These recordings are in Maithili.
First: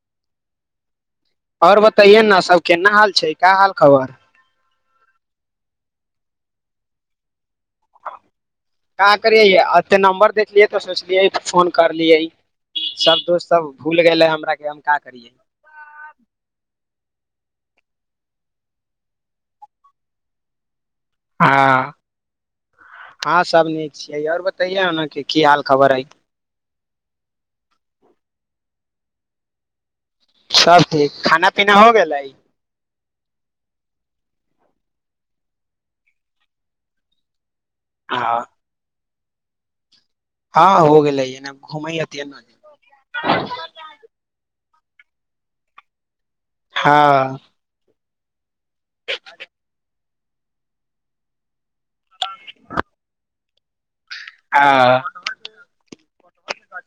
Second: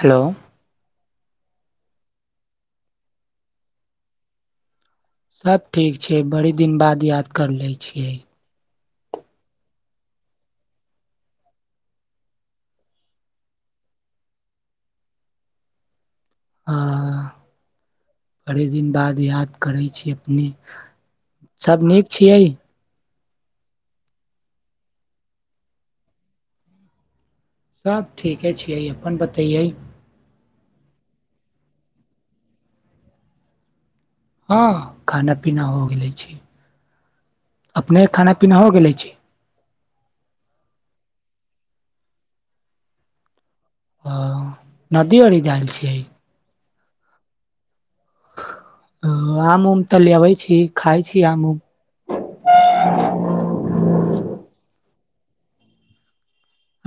हेलो आओर बताैयए ने सब केना हाल छै का हाल खबर सब ठीक छै बड़ी दिन बाद याद कर ले छियै का करियै एते नम्बर देखलियै तऽ सोचलियै फोन करलियै सभ दोस्त सभ भूल गेलै हमराे हम क करियै आ बड़े दिन बाद याद करै छी अपने सब नीक छियै हँं सब नीक छियै आऔर बतैयेना के की हाल खबर है सब ठीके छियै अपन बतैयै सब ठीक खाना पीना हो गेलै हँ खाना पीना हो गेले छै अपने खाना हँ पीना हो गेले छी हँ हो गेल लै घुमाइ आ नदी आरी जाल छियै हँ ओ आम उम तऽ लेबै छी खाय छी आम उम आ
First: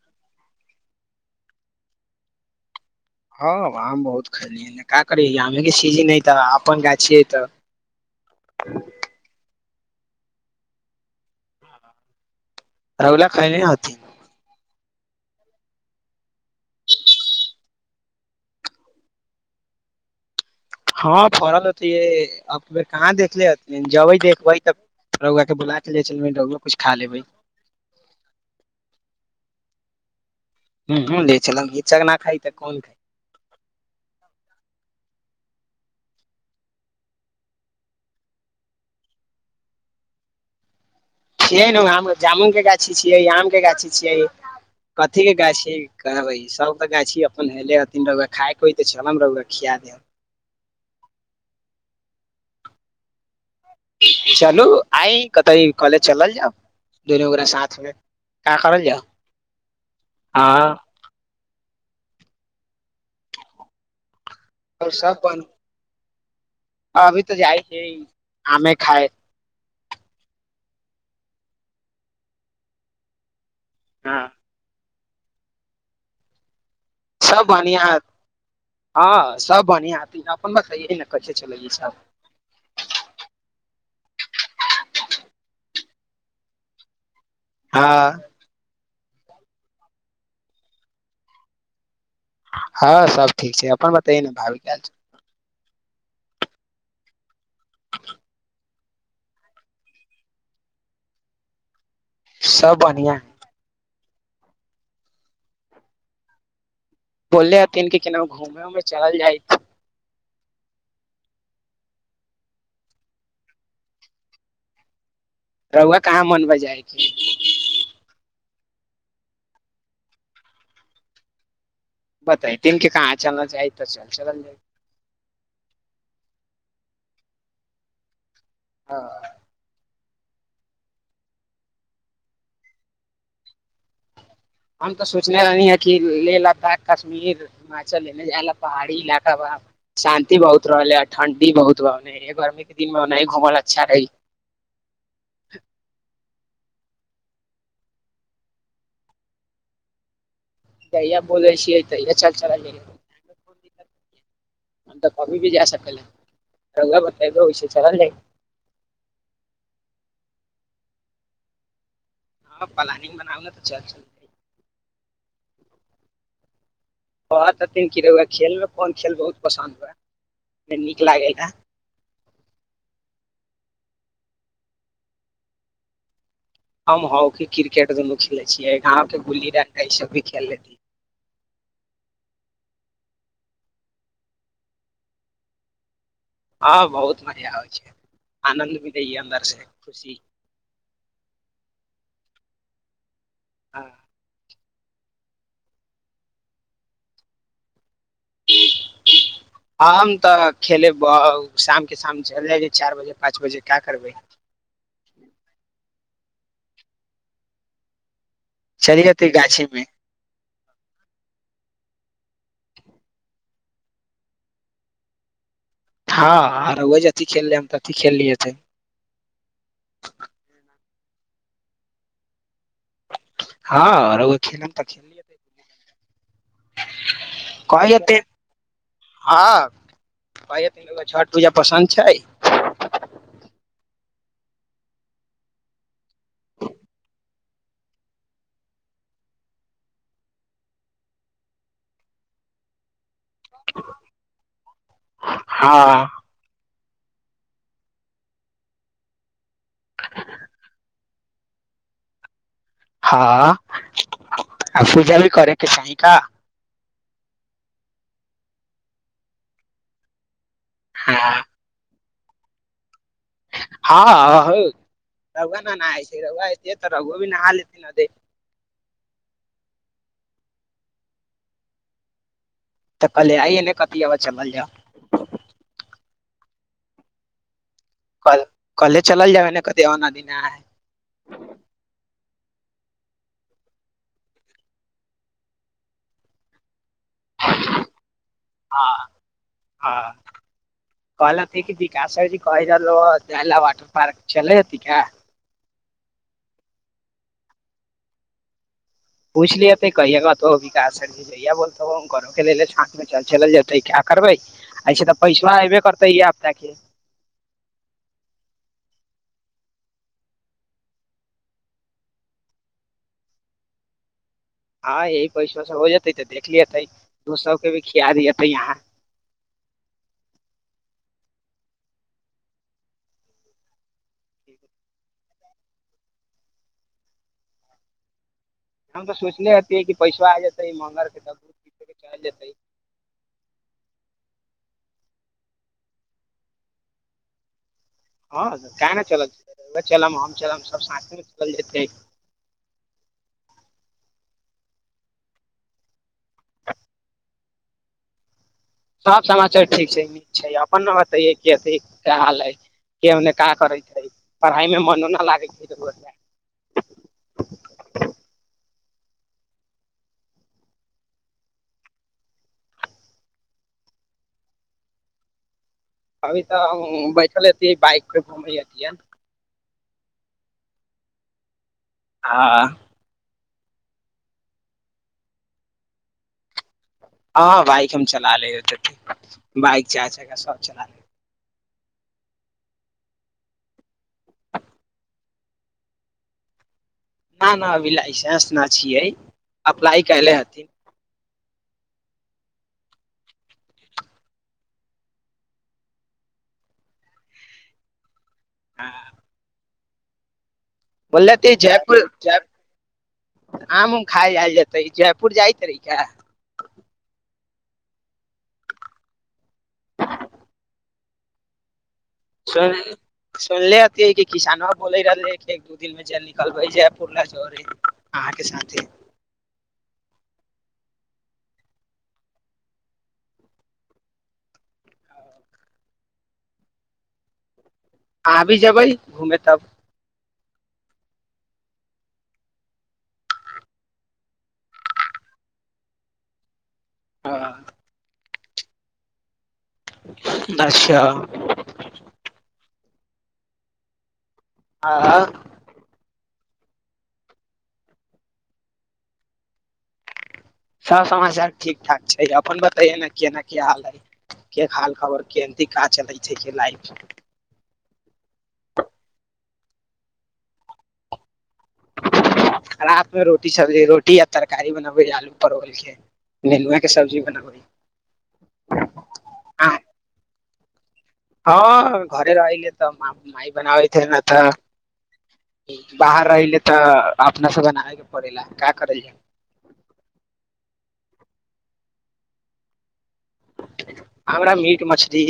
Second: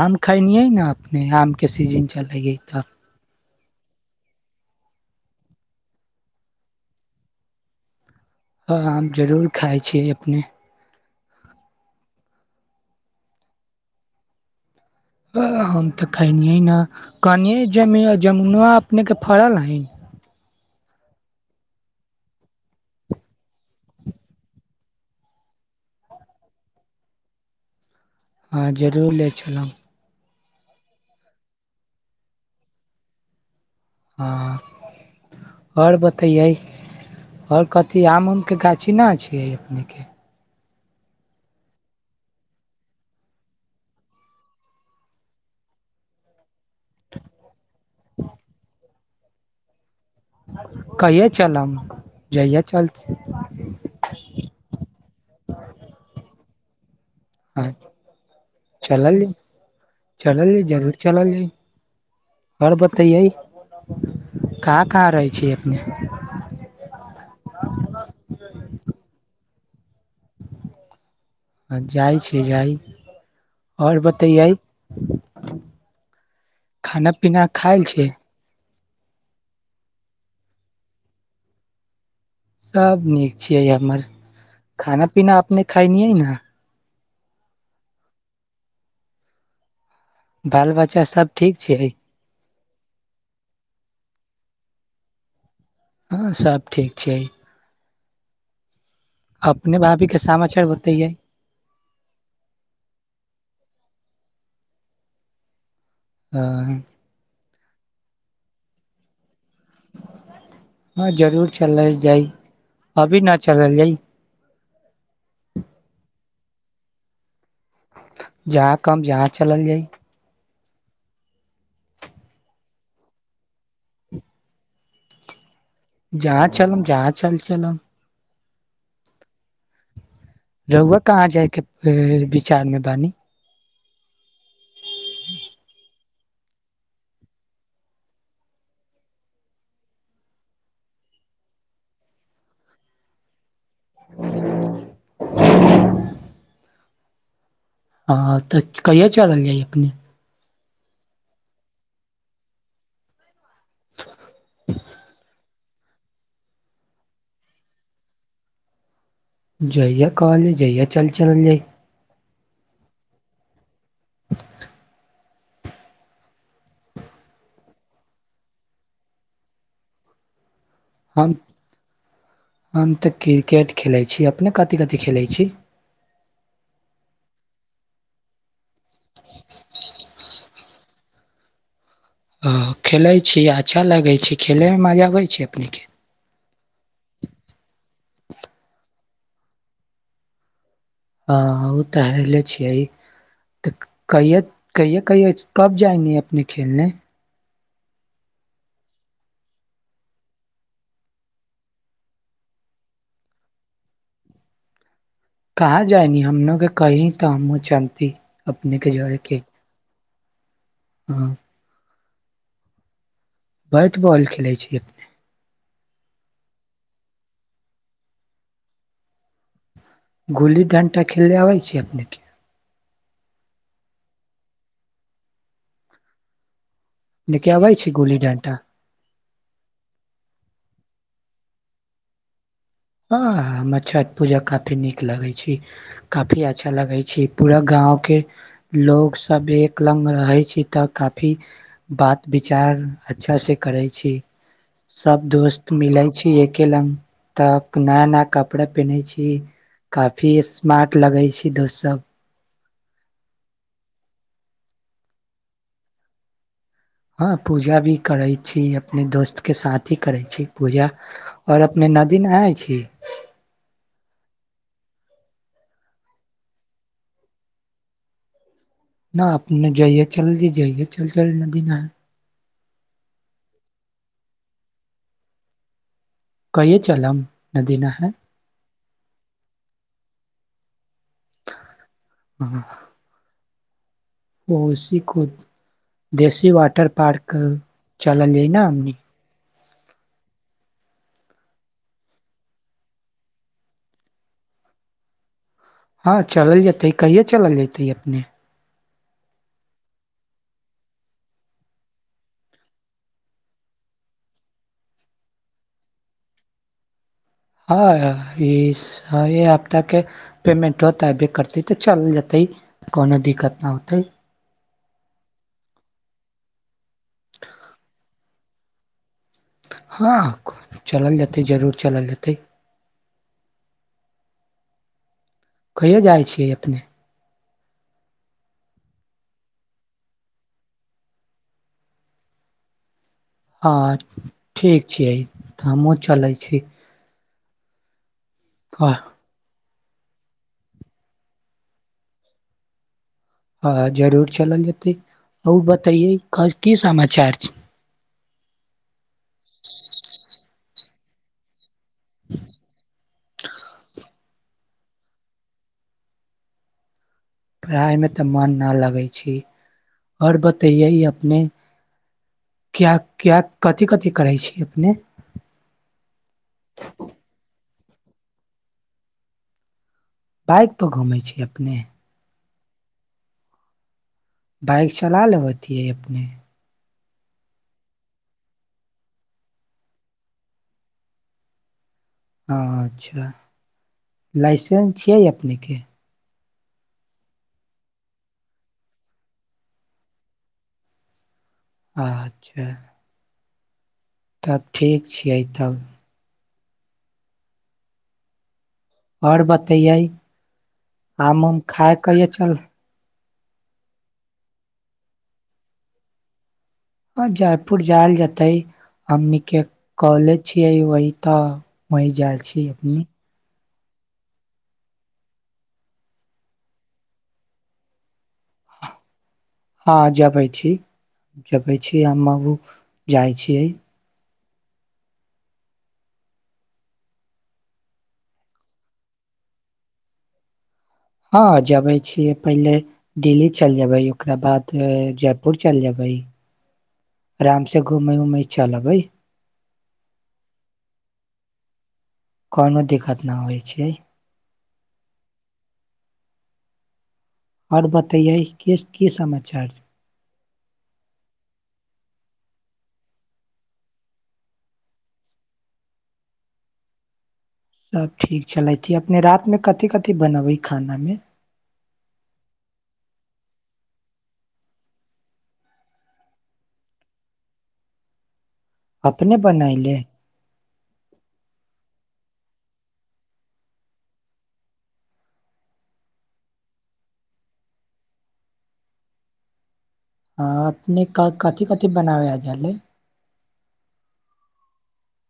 आम खैनियै ने अपने आम के सीजन चलै ह इधर हँ आम बहुत खलियै नका करी आमेके सीजन ह तऽ अपन गाछि हय तऽ हँ हँ आम जरूर खाइ छियै अपने रौला खइल नथ हम तऽ खलियै ने कहनियै जम जमुना अपने के फड़ल हइ हँ फड़ल होतै अब बेर कहाँ देखले हथि जबै देखबै तब रहुुआ के बुला के ले रुआ कुछ खा लेबै हँ जरूर ले चलब हूँ हूँ ले चलव हिचक ना खइ तऽ कोन खइ हँ आओर बतैयै आओर कथी आम उमके गाछी नहि छियै अपनेके खिय ने जामुनक के गाछी छियै आम के गाछी छियै कथी के गाछी कहबै सब तऽ गाछी अपन हेले हथिन रुआ खायके होइ तऽ चल र खिया दे कहिया चलब जहियए चल छी चलू आइ कत कॉलेज चलल जाउ दुन हँ साथमे का करल जा चलल चलल हँ जरूर चलल आओर बतैयै कहाँ कहाँ सब रहै बन छी अपने अभी तऽ जाइ छैिय आमे खाए आ जाइ छी जाइ आओर हँ बतैयै खाना पीना सब खायल बनिहा छिय हँ सब बढ़िया हेते अपन बतैयै न कैसे चलै यै सब सब नीक छिय हमर खाना पीना अपने खायनि ने हँ बाल बच्चा सभ ठीक छियै हँ सब ठीक छै अपन बताैए ने भाभी के हाल चाल हँ सभ ठीक छियै अपने भाभी के समाचार बतैयै सब बढ़िआँ ओ बोलले हथिन कि केना घूमे उमे चल जाय हँ जरूर चलल जाइ अभी न चलल जाइ रउआ कहाँ मनबे जाइ छी जहाँ कहब जहाँ चलल जाइ बताय दिन के का जहाँ चलना चाही तऽ चल चलल जाइ जहाँ चलम जहाँ चल चलम हँ रहुुआ कहाँ जायके विचार मे बानी हम तो सोचने रहलै ह की रे लद्दाख कश्मीर हिमाचलने जायल पहाड़ी इलाका ब शान्ति बहुत रहलै ठण्डी बहुत गर्मी के दिन मेना घूमल अच्छा रहै हँ तऽ कहिआ चलल जाइ कनी जहिया बोलै छियै तहिया च च जाइ तऽ की भी जा सका बतै चलल जाय जइय कलज जइय चल चलन जा हँ प्लानिंग बनाबल तऽ चल चलि [inaudible] कह छथिन की रहै हुए खेलमे कोन खेल बहुत पसन्द हुए हँ हम तऽ क्रिकेट खेलैत छी अपने कथी कथि खेलैत छी हम हॉकी क्रिकेट दुनू खेलै छियै गाँके गुल्ली डण्डटा ईसभ भी खेल लतियै ह खेलैत छी अच्छा लगैत छै खेलयमे मजा आबैत छै अपनेके हँ बहुत मजा आबै छै आनन्द मिलैय अन्दर से खुशी हँ ओ तऽ हले छियै तऽ हँ कहिया कहियए कहियए कब जाएंगे अपने खेलेलने हम तऽ खेलेब शाम के शाम चलि जायब चारि बजे पाँच बजे का करबै कहाँ जाइनी हमनो के कह तऽ हमु चैल जातै गाछीमे हँ [inaudible] बैट बॉल खेलै छियै हँ आ रोआ जथि खेल लेहम तथि खेल लिएतै गुली डण्टा खेले आबै छै अपने के हँर रोआ खेलम तऽ खेल अपने के [unintelligible] आबै छी कहै गुल्ली हथिन डंटा हँ कहियो [unintelligible] गो छठ पूजा पसन्द छै हँ हमरा छठ पूजा काफी नीक लगै छी काफी अच्छा लगै छी पूरा गाँवके लोक सब एक लग रहै छी तऽ काफी बात विचार अच्छा से करै छी सब दोस्त हँ मिलै छी एके लंग तऽ नया नया कपड़ा पेन्है छी काफी स्मार्ट लगे छै ई दोस्त सब हँ आ पूजा भी करै के चाही का हँ पूजा भी करै छी अपने दोस्त के साथ ही करै छी पूजा हँ आओर अपने नद दी नहाई छी हँ रौआ न नहाइ छै रौआ एतिहे तऽ रौओ भी नहा लेति न एतै न अपने जाइए चल दी जाइये चल चल नदी नहाई तऽ कल्हे आइए ने कति चबा चलल जाउ कहिया चलम नदी नहाय कल कल्हे चलल जाै कदीआ बा नदी नहाई हँ ओ उसी को देसी वाटर पार्क चलल जाइ न हमनी हँ कहलत हइ की विकास सर जी कहैत रहलो ह जाइ लऽ वॉटर पार्क चलै हति का हँ चलल जेतै कहिया चलल जेतै अपने पूछ ले हेतै कहिया कहतो विकास सरजी जहिया बोलतवो उनकरोे के लेले साथये चल चलल जेतै का करबै ऐसे तऽ पैसबा एबे करतै [unintelligible] हँ ई हँ ऐ हपताके पेमेंटबा तऽ अयबे करतै तऽ चलल जेतै कोनो दिक्कत नय होतै हँ यही पैसबा सब हो जेतै तऽ देख लियेेतै दोस्त सभके भी खिया दिअतै यहाँ हँ चलल जेतै जरूर चलल जेतै कहियो जाइ छियै अपने हम तऽ सोचनेे हतीयै कि पैसबा आ जेतै मंगल के घुम पी चल जेतै हाँ ठीक छियै तऽ हमहुँ चलै छी हँ तऽ काहे न चलल जेतै चलब हम चलब सब साथेमे चलल जेतै हँ जरूर चलल जेतै आउर बतइे की समाचार छै सब समाचार ठीक छै नीक छै अपन न बतैये कथि क हाल हइ के ओने का करै छै पढ़ाइ मे मनो नइ लागै छै पढ़ाइमे तऽ मन नऽ लगै छी आओर बतैयै अपने क्या क्या कथि कथि करै छी अपने अभी तऽ बैठल बाइक प घुमै अतियन बाइकप घूमै छी अपने आँ बाइक चला लेबती है अपने हँ बाइक हम चलाले बाइक चार चक्का सब चला लेब हँ अच्छा लाइसेंस छियै अपनेके हाँ ना नहि अभी लाइसेंस नहि छियै अप्लाइ कयले हथिन अच्छा तब ठीक छियै तब आओर बतैियै बोलल त जयपुर जय ऽ आम उम खाय आयल जेतै जयपुर जाइत रैहि का जयपुर जायल जेतै हमनीके कॉलेज छियै वहि तऽ वही जाइ छी सुन अपने सुनलिय है किसानो बोले रहल है कि एक दू दिन मे ज निकलबै पुरला जर है अहाँके साथे हँ जबै छी जबै छी हमाबू जाइ छियै अह भी जेबै घूमे तब हँ जबै छियै पहिले दिल्ली चलि जेबै ओकरा बाद जयपुर चलि जबै आराम से घूमेै उमे चलबै अच्छा कोनो दिक्कत नहि होइ छै आ आओर बतैयै की समाचार सब समाचार ठीक ठाक छै अपन बतैय ने केना क हाल है के हाल खबर केहनती काज चलै छै के लाइफ सभ ठीक छलै कि अपने रातिमे कथि कथि बनबै खानामे रातमे रोटी सब्जी रोटी आ तरकारी बनबै आलू परोर के नेनुआँ के सब्जी बनबै अपने अहाँ बनइले हँ घरे रहले तऽ मााय बनाबैे न तऽ बाहर रहले तऽ अपनासँ बनाबेके पड़े ला का करल जा हाँ अपने कथि कथि बनाबै झले हमरा मीट मछली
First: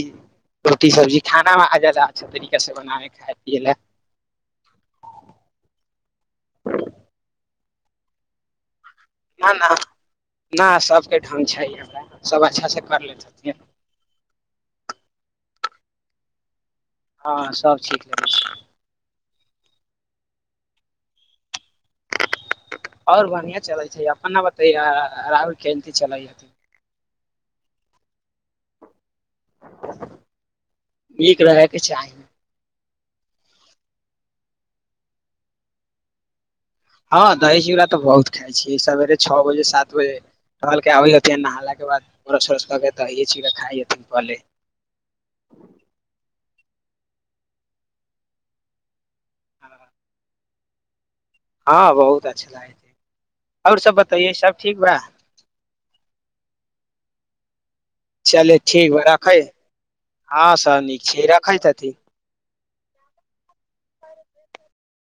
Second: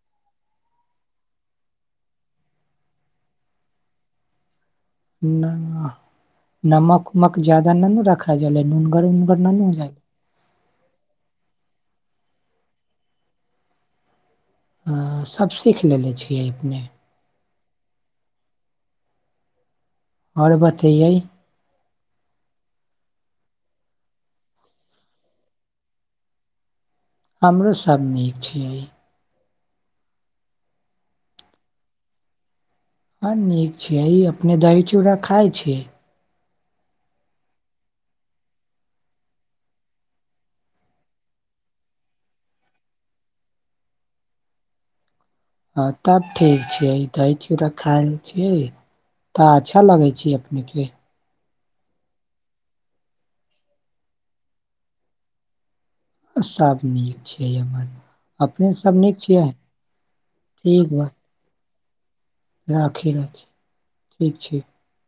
रोटी सब्जी खानामे आ जादा अच्छा तरीकासँ बनाबै खााय पियै लए नुनु रखाय जाले नून क ना ना ना सभके ढ्ग छै हमरा सब अच्छासँ कर ले छथिन हाँ सभ सीख लेलने छियै अपने हँ सब ठीक ल छैय। आओर बतैैयय। आओर बढ़िआ चलैत छै अपने बतैय राहुल केन चलै हथिन हमरोसभ नीक छियै एक रहके चाही हँ नीक छैिय अपने दही चूड़ा खााय छीयै हँ दही चूड़ा तऽ बहुत खाइ छियै सवेरे छओ बजे सात बजे टलकेऽ आबै हथिन नहेलाके बाद ब्रस उ्रस कऽ कऽ दहए चूड़ा खाइ हथिन पहिले हँ तब ठीक छियै दही चुड़ा खायल छीय तऽ अच्छा लगै छी। नीके हँ बहुत अच्छा लागै छैय आओर सब बतैेयय सब ठीक बा? आ सभ नीक छैय हमर। चलय अपने ठीक सब बा नीक रखै छिये? हँं सब नीक छैय रखय त। [unintelligible] राखी राखी ठीक छैय।